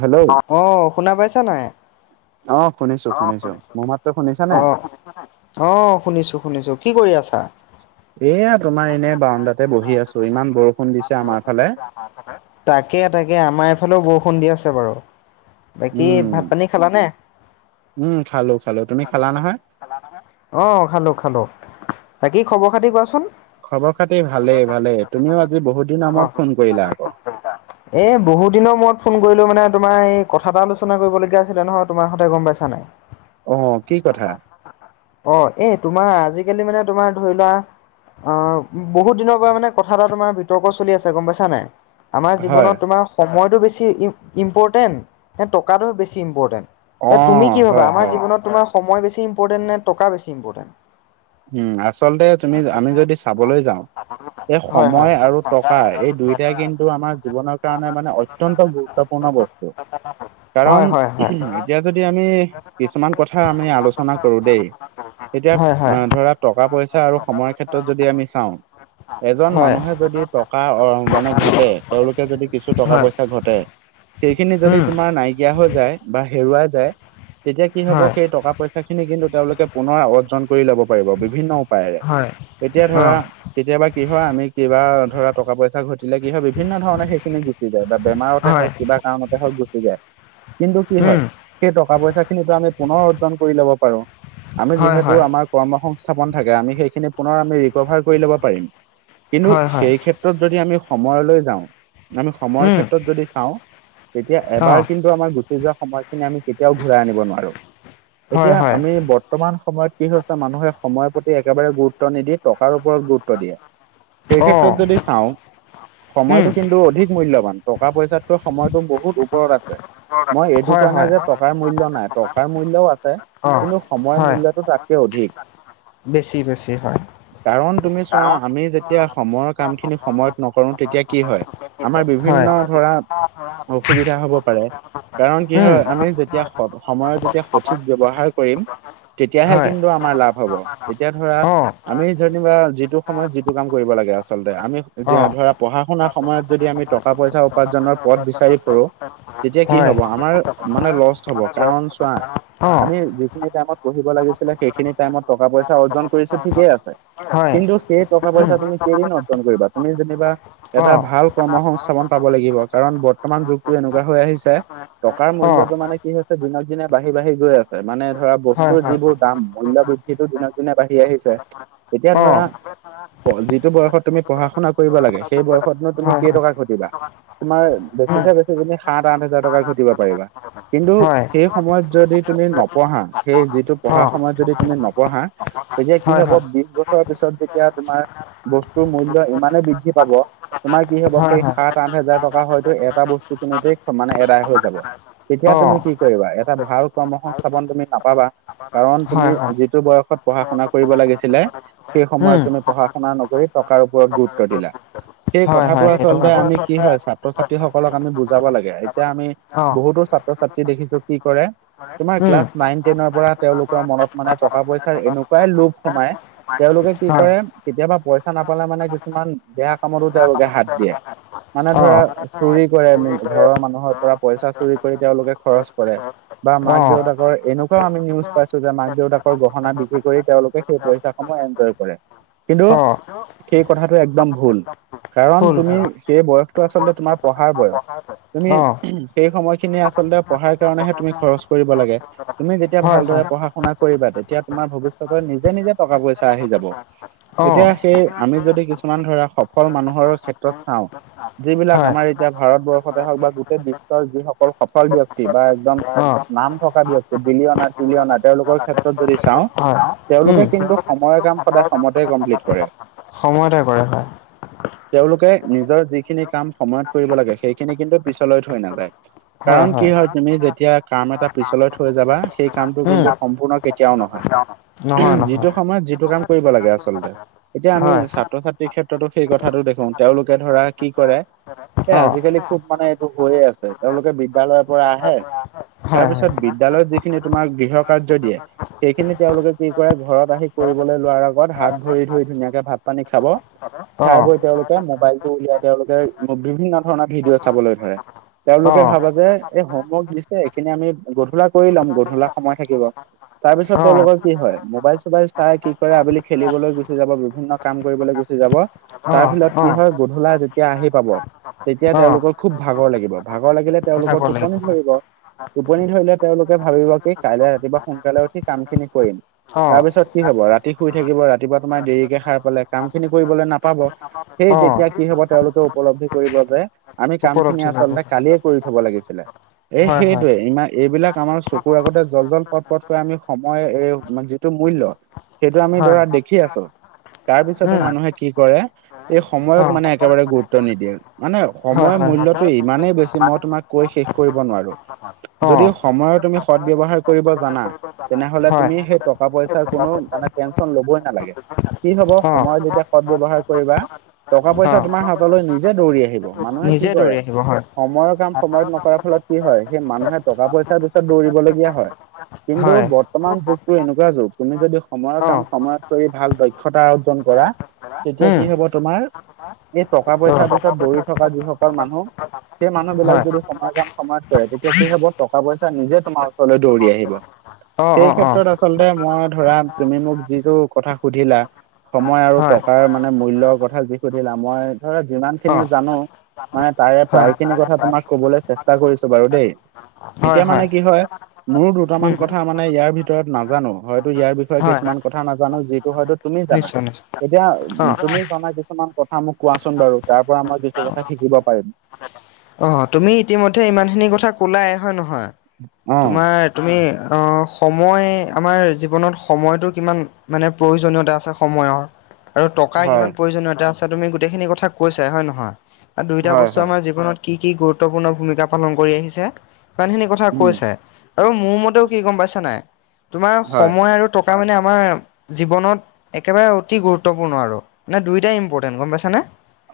Hello অ শুনা পাইছা নাই? অ শুনিছো অ শুনিছো। মোৰ মাতটো শুনিছা অ নে? [unintelligible] অ শুনিছো শুনিছো। কি কৰি আছা? এয়া তোমাৰ এনে বাৰাণ্ডাতে বহি আছো ইমান বৰষুণ দিছে আমাৰ ফালে। [unintelligible] তাকে তাকে আমাৰ এইফালেও বৰষুণ দি আছে বাৰু। বাকী উম ভাত পানী খালানে? উম খালো খালো তুমি খালা [unintelligible] নহয়? [unintelligible] অ খালো খালো। বাকী খবৰ খাতি কোৱাচোন? খবৰ খাতি ভালেই ভালেই, তুমিও আজি বহুত দিনৰ মূৰত ফোন কৰিলা আকৌ। [unintelligible] এ বহুত দিনৰ মূৰত ফোন কৰিলো মানে তোমাৰ এই কথা এটা আলোচনা কৰিবলগীয়া আছিলে নহয় তোমাৰ সতে গম পাইছা নাই? অ কি কথা? [unintelligible] অ এ তোমাৰ আজিকালি মানে তোমাৰ ধৰি লোৱা অ বহুত দিনৰ পৰা মানে কথা এটা তোমাৰ বিতৰ্ক চলি আছে গম পাইছা নাই? আমাৰ হয় জীৱনত তোমাৰ সময়টো বেছি ইম ইম্পৰ্টেণ্ট নে টকাটো বেছি অ ইম্পৰ্টেণ্ট? তুমি কি ভাবা হয় আমাৰ হয় জীৱনত তোমাৰ সময় বেছি ইম্পৰ্টেণ্ট নে টকা বেছি ইম্পৰ্টেন্ট? উম আচলতে তুমি আমি যদি চাবলৈ যাওঁ এই হয় হয় সময় আৰু টকা এই দুইটাই কিন্তু আমাৰ জীৱনৰ কাৰণে মানে ঐ অত্যন্ত গুৰুত্বপূৰ্ণ বস্তু। [inaudible] কাৰণ হয় এতিয়া যদি আমি কিছুমান কথা আমি আলোচনা কৰো দেই এতিয়া এ হয় হয় ধৰা টকা পইচা আৰু সময়ৰ ক্ষেত্ৰত যদি আমি চাওঁ এজন হয় মানুহে যদি টকা অ মানে ঘটে, তেওঁলোকে যদি কিছু টকা হয় পইচা ঘটে সেইখিনি হয় যদি উম তোমাৰ নাইকিয়া হৈ যায় বা হেৰুৱাই যায় তেতিয়া কি হ'ব হয় সেই টকা পইচা সেইখিনি কিন্তু তেওঁলোকে পুনৰ অৰ্জন কৰি লব পাৰিব বিভিন্ন উপায়েৰে। হয় এতিয়া অ ধৰা কেতিয়াবা কি হয় আমি কিবা ধৰা টকা পইচা ঘটিলে কি হয় বিভিন্ন ধৰণে সেইখিনি গুচি যায় বা বেমাৰতে হয় হওক কিবা কাৰণতে হক গুচি যায়। কিন্তু কি হয় উম সেই টকা পইচা খিনিটো আমি পুনৰ অৰ্জন কৰি লব পাৰো আমি হয় যিহেতু হয় আমাক। কৰ্ম সংস্থাপন থাকে আমি সেইখিনি পুনৰ আমি ৰিকভাৰ কৰি লব পাৰিম। কিন্তু হয় হয় সেই- ত্ৰত যদি আমি সময়লৈ যাওঁ, আমি সময়ৰ উম ক্ষেত্ৰত যদি চাওঁ, তেতিয়া অ এবাৰ কিন্তু কিন্তু আমাৰ গুচি যোৱা সময়খিনি আমি কেতিয়াও ঘূৰাই আনিব নোৱাৰো, হয় এতিয়া হয় আমি বত বৰ্তমান সময়ত কি হৈছে মানুহে সময়ৰ প্ৰতি একেবাৰে গুৰুত্ব নিদি টকাৰ ওপৰত গুৰুত্ব দিয়ে। সেই অ ক্ষেত্ৰত যদি চাওঁ, উম সময়তটো কিন্তু অধিক মূল্যবান। টকা-পইচাতকৈ সময়তটো বহুত ওপৰত আছে। মই এইটো হয় কোৱা নাই হয় যে টকাৰ মূল্য নাই টকাৰ মূল্যয়ও আছে। অ কিন্তু সময়ৰ হয় মূল্যটো তাত বেছি বেছি হয়। কাৰণ তুমি চোৱা আমি যেতিয়া সময়ৰ কাম খিনি সময়ত নকৰো তেতিয়া কি হয়। আমাৰ বিভিন্ন হয় ধৰা অসুবিধা হব পাৰে কাৰণ কি উম হয় আমি যে যেতিয়া স সময়ত যেতিয়া সঠিক ব্যৱহাৰ কৰিম, তেতিয়াহে হয় কিন্তু আমাৰ লাভ হ'ব। এতিয়া ধৰা, অ আমি যেনিবা যিটো সময়ত যিটো কাম কৰিব লাগে আচলতে আমি অ যে ধৰা পঢ়া-শুনাৰ সময়ত যদি আমি টকা-পইচা উপাৰ্জনৰ পথ বিচাৰি ফুৰো। তেতিয়া কি হয় হব আমাৰ মানে লষ্ট হব কাৰণ চোৱা। অ আমি যিখিনি টাইমত পঢ়িব লাগিছিলে সেইখিনি টাইমত টকা-পইচা অৰ্জন কৰিছো ঠিকেই আছে। হয় কিন্তু সেই টকা উম পইচা তুমি কেইদিন অৰ্জন কৰিবা তুমি যেনিবা- অ এটা ভাল কৰ্ম সংস্থাপন পাব লাগিব। কাৰণ বৰ্তমান যুগটো এনেকুৱা হৈ আহিছে, টকাৰ অ মূল্যটো মানে কি হয়। দিনক দিনে বাঢ়ি বাঢ়ি গৈ আছে মানে ধৰা হয় বস্তুৰ হয় যিবোৰ- কাম মূল্যৰ বৃদ্ধিটো দিনক দিনে বাঢ়ি আহিছে, এতিয়া অ ধৰা যিটো বয়সত তুমি পঢ়া-শুনা কৰিব লাগে সেই বয়সতনো তুমি হয় কেই হয় টকা ঘটিবা। তোমাৰ বেছি উম চে বেছি তুমি সাত আঠ হাজাৰ টকা ঘটিব পাৰিবা। কিন্তু, হয় সেই সময়ত যদি তুমি নপঢ়া সেই যিটো- অ পঢ়াৰ সময়ত যদি তুমি নপঢ়া, তেতিয়া কি হয় হব হয় বিশ বছৰৰ পিছত যেতিয়া তোমাৰ। বস্তুৰ মূল্য ইমানে বৃদ্ধি পাব। তোমাৰ কি হব হয় সেই হয় সাত আঠ হাজাৰ টকা হয়তো এটা বস্তু কিনোতেই মানে আদায় হৈ যাব। তেতিয়া অ তুমি কি কৰিবা এটা ভাল কৰ্ম-সংস্থাপন তুমি নাপাবা। কাৰণ হয় তুমি হয় যিটো বয়সত পঢ়া-শুনা কৰিব লাগিছিলে। সেই উম সময়ত তুমি পঢ়া-শুনা নকৰি টকাৰ ওপৰত গুৰুত্ব দিলা। সেই হয় কথাটো হয় সেইটো আচলতে হয় আমি বাৰু কি হয় ছাত্ৰ ছাত্ৰী - ত্ৰী সকলক আমি বুজাব লাগে এতিয়া আমি, অ বহুতো ছাত্ৰ-ছাত্ৰী দেখিছো কি কৰে। তোমাৰ উম ক্লাছ নাইন টেনৰ পৰা তেওঁলোকৰ মনত মানে টকা-পইচাৰ এনেকুৱাই লোভ সোমাই। তেওঁলোকে কি হয় কৰে কেতিয়াবা পইচা নাপালে মানে কিছুমান বেয়া কামতো তেওঁলোকে হাত দিয়ে। মানে অ ধৰা, চুৰি কৰে ঘৰৰ মানুহৰ পৰা পইচা চুৰি কৰি তেওঁলোকে খৰচ কৰে। বা অ মাক-দেউতাকৰ এনেকুৱাও আমি নিউজ পাইছো যে মাক-দেউতাকৰ গহনা বিক্ৰী কৰি তেওঁলোকে সেই পইচা সমূহ এনজয় কৰে। অ অ কিন্তু- সেই কথাটো একদম ভুল, কাৰণ হ'ল তুমি হ'ল সেই বয়সটো আচলতে তোমাৰ পঢ়াৰ বয়স। তুমি অঁ সেই সময়খিনি আচলতে পঢ়াৰ কাৰণেহে তুমি খৰচ কৰিব লাগে। তুমি যেতিয়া হয় হয় ভালদৰে পঢ়া-শুনা কৰিবা তেতিয়া তোমাৰ ভৱিষ্যতলৈ নিজে-নিজে টকা পইচা আহি যাব। অঁ এতিয়া সেই আমি যদি কিছুমান ধৰা সফল মানুহৰ ক্ষেত্ৰত চাওঁ। যিবিলাক হয় আমাৰ এতিয়া ভাৰতবৰ্ষতে হওঁক বা গোটেই বিশ্বৰ যিসকল সফল ব্যক্তি বা এজন অঁ নাম থকা ব্যক্তি বিলিয়না তিলিঅনাত তেওঁলোকৰ ক্ষেত্ৰত যদি চাওঁ, হয় উম তেওঁলোকে কিন্তু সময়ৰ কাম সদায় সময়তে কমপ্লিট কৰে। সময়তে কৰে হয়। তেওঁলোকে নিজৰ যিখিনি কাম সময়ত কৰিব লাগে সেইখিনি কিন্তু পিছলৈ থৈ নাযায়। কাৰণ কি হয় তুমি যেতিয়া কাম এটা পিছলৈ থৈ যাবা, সেই কামটো উম কিন্তু- সম্পূৰ্ণ কেতিয়াও নহয়। যিটো সময়ত যিটো কাম কৰিব লাগে আচলতে। এতিয়া আমি হয় ছাত্ৰ ছাত্ৰীৰ ক্ষেত্ৰতো সেই কথাটো দেখো তেওঁলোকে ধৰা কি কৰে, - এ অঁ আজিকালি খুব মানে এইটো হৈয়ে আছে তেওঁলোকে বিদ্য়ালয়ৰ পৰা আহে- তাৰ হয় হয় পিছত বিদ্যালয়ত যিখিনি তোমাৰ গৃহক- [unintelligible] সেইখিনি তেওঁলোকে কি কৰে, ঘৰত আহি কৰিবলৈ লোৱাৰ আগত হাত ভৰি ধুই ধুনীয়াকে ভাত পানী খাব- খাই অঁ বৈ তেওঁলোকে মোবাইল টো উলিয়াই তেওঁলোকে বিভিন্ন ধৰণৰ ভিডিঅ' চাবলৈ ধৰে। তেওঁলোকে অঁ ভাবা যে এই হোমৱৰ্ক দিছে এইখিনি আমি গধূলা কৰি লম গধূলা সময়ত- থাকিব। তাৰ পিছত অঁ তেওঁলোকৰ কি হয়? মোবাইল চোবাইল চাই কি কৰে আবেলি খেলিবলৈ গুচি যাব, বিভিন্ন- কাম কৰিবলৈ গুচি যাব, তাৰ অঁ ফলত কি হয় অঁ গধূলা যেতিয়া আহি পাব- তেতিয়া অঁ তেওঁলোকৰ খুব ভাগৰ লাগিব ভাগৰ লাগিলে তেওঁলোকৰ ভাগৰ লাগিব টোপনি হয় ধৰিব। টোপনি ধৰিলে তেওঁলোকে ভাবিব কি কাইলে ৰাতিপুৱা সোনকালে উঠি কাম খিনি কৰিম। অঁ তাৰপিছত কি হব ৰাতি শুই থাকিব ৰাতিপুৱা তোমাৰ দেৰিকে সাৰ পালে কাম খিনি কৰিবলে নাপাব। সেই অঁ যেতিয়া কি হব তেওঁলোকে উপলব্ধি কৰিব যে, আমি কাম খিনি উপলব্ধি আচলতে লাগিব কালিয়ে- কৰি থব লাগিছিলে, এ হয় হয় সেইটোয়ে ইমান এইবিলাক আমাৰ চকুৰ আগতে- জল জল, পত পতকৈ আমি সময় এই যিটো মূল্য সেইটো আমি হয় ধৰা দেখি আছো। তাৰপিছতো উম মানুহে কি কৰে এই সময়ক মানে একেবাৰে গুৰুত্ব অঁ নিদিয়ে। মানে হয় সময়ৰ হয় মূল্যটো ইমানেই বেছি মই তোমাক কৈ শেষ কৰিব নোৱাৰো। অ যদি সময়ৰ তুমি সদ ব্যৱহাৰ- কৰিব জানা। তেনেহলে হয় তুমি সেই টকা পইচাৰ কোনো মানে টেনচন লবই নালাগে। কি হব, অ সময় যেতিয়া সৎ ব্যৱহাৰ কৰিবা টকা অ পইচা তোমাৰ হাতলৈ নিজে দৌৰি আহিব। মানুহে কি নিজে কৰে দৌৰি আহিব হয় সময়ৰ কাম সময়ত নকৰা ফলত- কি হয়? সেই মানুহে টকা পইচাৰ পিছত দৌৰিবলগীয়া হয়। কিন্তু, হয় বৰ্তমান যুগটো এনেকুৱা যুগ তুমি যদি সময়ৰ অ কাম সময়ত কৰি ভাল দক্ষতা অৰ্জন কৰা- তেতিয়া উম কি হব তোমাৰ? এই টকা অ পইচাৰ পিছত দৌৰি থকা যিসকল মানুহ- সেই মানুহ বিলাক হয় যদি সময় কাম সময়ত কৰে, তেতিয়া কি হব টকা পইচা নিজে তোমাৰ ওচৰলৈ- দৌৰি আহিব [unintelligible] অ সেই অ ক্ষেত্ৰত আচলতে মই ধৰা তুমি মোক যিটো কথা সুধিলা, - সময় আৰু হয় টকাৰ মানে মূল্য়ৰ কথা যি সুধিলা, মই ধৰা যিমান অ খিনি জানো- মানে তাৰে হয় প্ৰায় খিনি কথা তোমাক কবলৈ চেষ্টা কৰিছো বাৰু দেই, এতিয়া মানে কি হয়? মোৰো উম দুটামান কথা মানে ইয়াৰ ভিতৰত নাজানো। হয়তো ইয়াৰ বিষয়ে হয় কিছুমান কথা নাজানো যিটো হয়তো- তুমি জানা। নিশ্চয় নিশ্চয় এতিয়া উ- তুমি জনা কিছুমান কথা মোক কোৱাচোন বাৰু, তাৰ পৰা মই কিছু কথা শিকিব পাৰিম। অঁ' তুমি ইতিমধ্যে ইমানখিনি কথা ক'লাই হয় নহয়, অ'। তোমাৰ- তুমি অঁ সময় আমাৰ জীৱনত সময়টো কিমান মানে প্ৰয়োজনীয়তা আছে- সময়ৰ আৰু টকাৰ হয়, কিমান প্ৰয়োজনীয়তা আছে তুমি গোটেইখিনি কথা কৈছা হয় নহয়? আৰু দুইটা হয়, বস্তু হয়, হয়, আমাৰ জীৱনত কি কি গুৰুত্বপূৰ্ণ ভূমিকা পালন কৰি আহিছে ইমানখিনি কথ- হয়, থা হয়। উম। কৈছাই। আৰু মোৰ মতেও কি গম পাইছা নাই তোমাৰ হয়, সময় আৰু- টকা মানে আমাৰ জীৱনত একেবাৰে অতি গুৰুত্বপূৰ্ণ আৰু। মানে দুইোটাই ইম্পৰ্টেণ্ট গম পাইছ নে?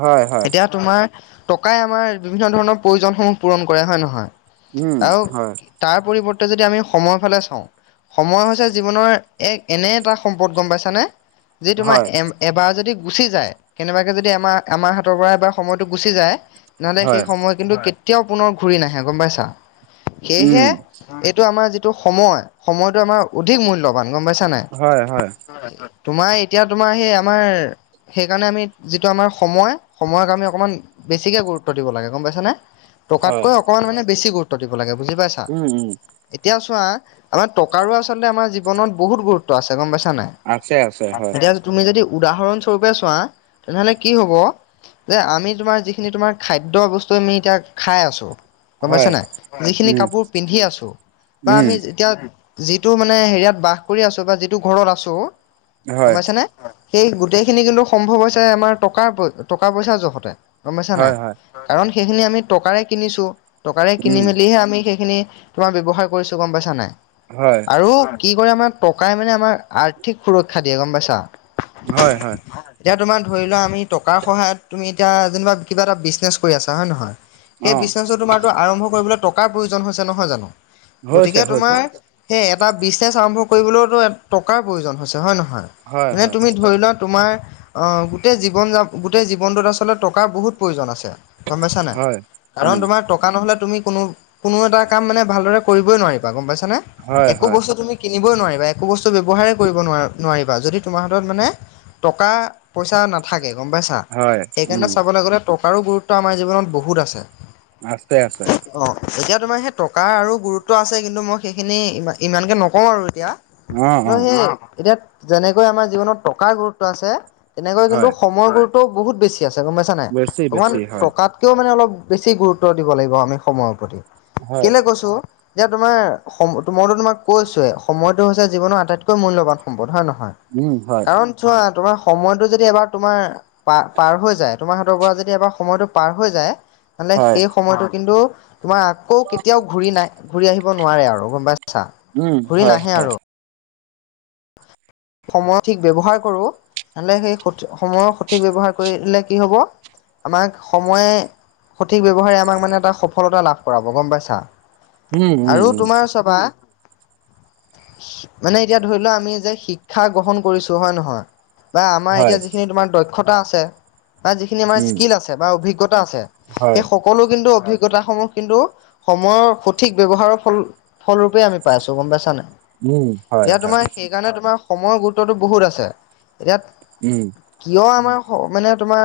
হয়, হয়। এতিয়া তোমাৰ টকাই আমাৰ- বিভিন্ন ধৰণৰ প্ৰয়োজনসমূহ পূৰণ কৰে, হয় নহয়? উম আৰু হয় তাৰ পৰিৱৰ্তে যদি আমি সময়ৰ ফালে চাওঁ সময় হৈছে জীৱনৰ এক এনে এটা সম্পদ গম পাইছানে যি তোমাৰ এম এবাৰ যদি গুচি যায় কেনেবাকৈ যদি আমাৰ আমাৰ হাতৰ পৰা এবাৰ সময়টো গুচি যায় মানে সেই হয়, সময় কিন্তু কেতিয়াও পুনৰ ঘূৰি নাহে গম পাইছা সেয়েহে এইটো আমাৰ যিটো সময় সময়টো আমাৰ অধিক মূল্যবান গম পাইছা নাই। হয় হয় হয় হয় তোমাৰ এতিয়া তোমাৰ সেই আমাৰ সেইকাৰণে আমি যিটো আমাৰ সময় সময়ক আমি অকণমান বেছিকে গুৰু গুৰুত্ব দিব লাগে গম পাইছা নে হয়। টকাতকৈ অকনমান মানে বেছি গুৰুত্ব দিব লাগে বুজি পাইছা। উম উম এতিয়া চোৱা আমাৰ টকাৰো আচলতে আমাৰ জীৱনত বহুত গুৰুত্ব আছে গম পাইছা নাই আছে আছে হয় এতিয়া তুমি যদি উদাহৰণস্বৰূপে চোৱা তেনেহ'লে কি হ'ব যে আমি তোমাৰ যিখিনি তোমাৰ খাদ্য বস্তু আমি এতিয়া খাই আছোঁ গম পাইছা হয়। নাই যিখিনি উম, কাপোৰ পিন্ধি আছো বা উম। আমি যেতিয়া যিটো মানে হেৰিয়াত বাস কৰি আছো বা যিটো ঘৰত আছো গম পাইছা নে হয় সেই গোটেইখিনি কিন্তু সম্ভৱ হৈছে আমাৰ টকা টকা পইচাৰ জখতে গম পাইছা নাই, হয়, হয়। কাৰণ সেইখিনি আমি টকাৰে কিনিছো টকাৰে কিনি উম। মেলিহে আমি সেইখিনি তোমাৰ ব্যৱহাৰ কৰিছোঁ গম পাইছা নাই হয়, আৰু কি কৰে আমাৰ টকাই মানে আমাৰ আৰ্থিক সুৰক্ষা দিয়ে গম পাইছা হয় হয় এতিয়া তোমাৰ ধৰি লোৱা আমি টকাৰ সহায়ত তুমি এতিয়া যেনিবা কিবা এটা বিজনেছ কৰি আছা হয় নে নহয় সেই অ', বিজনেছ টো তোমাৰ আৰম্ভ কৰিবলৈ টকাৰ প্ৰয়োজন হৈছে নহয় জানো হৈছে, গতিকে হৈছে। তোমাৰ সেইয়ে এটা বিজনেচ আৰম্ভ কৰিবলৈওতো টকাৰ প্ৰয়োজন হৈছে হয় নহয় হয়, মানে হয়। তুমি ধৰি লোৱা তোমাৰ অহ গোটেই জীৱন জা গোটেই জীৱনটোত আচলতে টকাৰ বহুত প্ৰয়োজন আছে গম পাইছা নাই হয়, কাৰণ উম, তোমাৰ টকা নহ'লে তুমি কোনো কোনো এটা কাম মানে ভালদৰে কৰিবই নোৱাৰিবা গম পাইছা নে হয়, একো হয়, বস্ত তুমি কিনিবই নোৱাৰিবা একো বস্তু ব্যৱহাৰে কৰিব নোৱাৰ নোৱাৰিবা যদি তোমাৰ হাতত মানে টকা পইচা নাথাকে গম পাইছা হয়, সেইকাৰণে উম, চাবলৈ গ'লে টকাৰো গুৰুত্ব আমাৰ জীৱনত বহুত আছে আছে আছে অ এতিয়া তোমাৰ সেই টকাৰ আৰু গুৰুত্ব আছে কিন্তু মই সেইখিনি ইমানকে নকওঁ আৰু এতিয়া অ', ত' অ', সেই এতিয়া যেনেকৈ আমাৰ জীৱনত টকাৰ গুৰুত্ব আছে তেনেকৈ কিন্তু হয়, সময়ৰ গুৰুত্বও বহুত বেছি আছে গম পাইছা নাই বেছি, অকণমান বেছি, হয়, তাতকেও মানে অলপ বেছি গুৰুত্ব দিব লাগিব আমি সময়ৰ প্ৰতি হয়, কেলে কৈছো এতিয়া তোমাৰ স মইটো তোমাক কৈছোৱে সময়টো হৈছে জীৱনৰ আটাইতকৈ মূল্যবান সম্পদ হয় নে নহয় উম হয় কাৰণ চোৱা তোমাৰ সময়টো যদি এবাৰ তোমাৰ পা পাৰ হৈ যায় তোমাৰ হাতৰ পৰা যদি এবাৰ সময়টো পাৰ হৈ যায় মানে হয়, সেই সময়টো কিন্তু তোমাৰ আকৌ কেতিয়াও ঘূৰি নাই ঘূৰি আহিব নোৱাৰে আৰু গম পাইছা উম, ঘূৰি হয়, নাহে হয়, আৰু সময় ঠিক ব্যৱহাৰ কৰো নহ'লে সেই সঠি সময়ৰ সঠিক ব্যৱহাৰ কৰিলে কি হ'ব আমাক সময়ে সঠিক ব্যৱহাৰে আমাক মানে এটা সফলতা লাভ কৰাব গম পাইছা উম, উম, আৰু উম, তোমাৰ তপা মানে এতিয়া ধৰি লোৱা আমি যে শি ক্ষা গ্ৰহণ কৰিছো হয় নহয় বা আমাৰ হয়, এতিয়া যিখিনি তোমাৰ দক্ষতা আছে। বা যিখিনি আমাৰ উম, স্কিল আছে বা অভিজ্ঞতা আছে হয়, সেই। সকলো কিন্তু অভিজ্ঞতাসমূহ কিন্তু সময়ৰ সঠিক ব্যৱহাৰৰ ফল। ফলৰূপে আমি পাই আছো গম পাইছা নাই। উম হয় এতিয়া হয়। তোমাৰ সেইকাৰণে তোমাৰ সময়ৰ গুৰুত্বটো বহুত আছে ইয়াত। উম। কিয় আমাৰ হ মানে তোমাৰ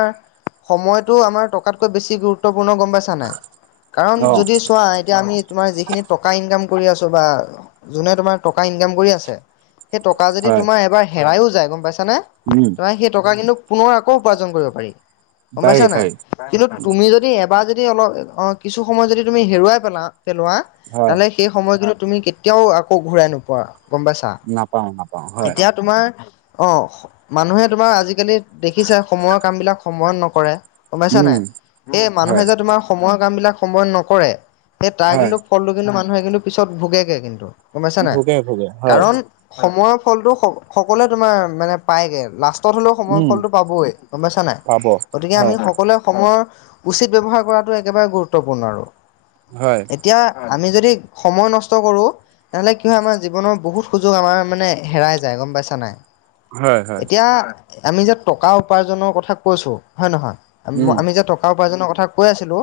সময়টো আমাৰ টকাতকৈ বেছি গুৰুত্বপূৰ্ণ গম পাইছা। ছা নাই কাৰণ অ', যদি চোৱা এতিয়া আমি তোমাৰ যিখিনি টকা ইনকাম কৰি আছো বা যোনে তোমাৰ টকা ইনকাম কৰি আছে সেই টকা যদি হয়, তোমাৰ এবাৰ হেৰাইও যায় গম পাইছা নে। উম, তোমাৰ সেই টকা কিন্তু পুনৰ আকৌ উপাৰ্জন কৰিব পাৰি গম পাৰি, পাইছা নাই। পাৰি, কিন্তু তুমি যদি এবাৰ যদি অলপ অ কিছু সময় যদি তুমি হেৰুৱাই পেলা পেলোৱা। হয়, মানে সেই সময় কিনু তুমি কেতিয়াও আকৌ ঘূৰাই নোপোৱা গম পাইছা। নাপাওঁ অ। এতিয়া তোমাৰ অ। মানুহে তোমাৰ আজিকালি দেখিছে সময়ৰ কাম বিলাক সময়ত নকৰে। গমাইছা উম, নাই এই মানুহে হয়, যে তোমাৰ সময়ৰ কাম বিলাক সময় নকৰে সেই তাৰ হয়, কিন্তু। ফলটো কিন্তু মানুহে কিন্তু পিছত ভোগেগে কিন্তু গুম পাইছা নাই ভোগে, ভোগে, হয়, কাৰণ। সময়ৰ ফলটো স সকলোৱে তোমাৰ মানে পায়গে লাষ্ট। তত হলেও সময়ৰ উম, ফলটো পাবে গম পাইছা নাই পাব, গতিকে আমি হয়, সকলোৱে সময়ৰ। উচিত ব্যৱহাৰ কৰাটো একেবাৰে গুৰুত্বপূৰ্ণ আৰু হয়, এতিয়া। আমি যদি সময় নষ্ট কৰো তেনেহ'লে কি হয় আমাৰ জীৱনৰ বহুত সুযোগ আমাৰ মানে। হেৰাই যায় গম পাইছা নাই হয়, হয়, এতিয়া। আমি যে টকা উপাৰ্জনৰ কথা কৈছো হয় নহয় উম, আমি যে টকা। কাৰ উপাৰ্জনৰ কথা কৈ আছিলো।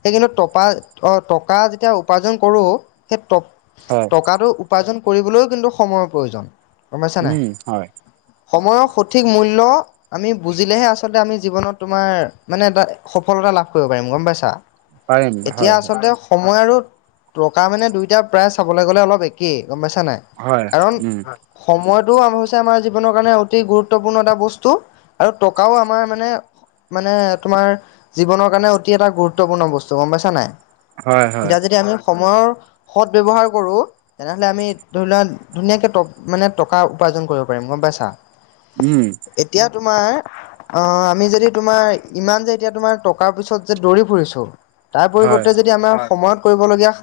সেই কিন্তু তপা অ টকা যেতিয়া উপাৰ্জন কৰো সেই ট হয়। টকাটো উপাৰ্জন কৰিবলৈও কিন্তু সময়ৰ প্ৰয়োজন গম পাইছা নাই। উম, হয়, সময়ক সঠিক মূল্য। আমি বুজিলেহে আচলতে আমি জীৱনত তোমাৰ মানে এটা সফলতা লাভ কৰিব পাৰিম গম পাইছা। পাৰিম, এতিয়া হয়, হয়, আচলতে সময় আৰু। টকা মানে দুইটা প্ৰায় চাবলৈ গ'লে অলপ একেই গম পাইছা নাই। হয় কাৰণ উম। সময়টো হৈছে আমাৰ জীৱনৰ কাৰণে অতি গুৰুত্বপূৰ্ণ এটা বস্তু। আৰু টকাও আমাৰ মানে মানে তোমাৰ জীৱনৰ কাৰণে অতি এটা গুৰুত্বপূৰ্ণ বস্তু। গম পাইছা নাই হয় হয় এতিয়া যদি আমি সময়ৰ। সৎ ব্যৱহাৰ কৰো তেনেহলে আমি ধৰি লোৱা ধুনীয়াকে টপ মানে টকা উপাৰ্জন কৰিব পাৰিম গম পাইছা। উম। এতিয়া তোমাৰ অ আমি যদি তোমাৰ ইমান যে এতিয়া তোমাৰ টকাৰ পিছত। যে দৌৰি ফুৰিছো তাৰ হয় পৰিৱৰ্তে যদি আমাৰ সময়ত কৰিবলগীয়া।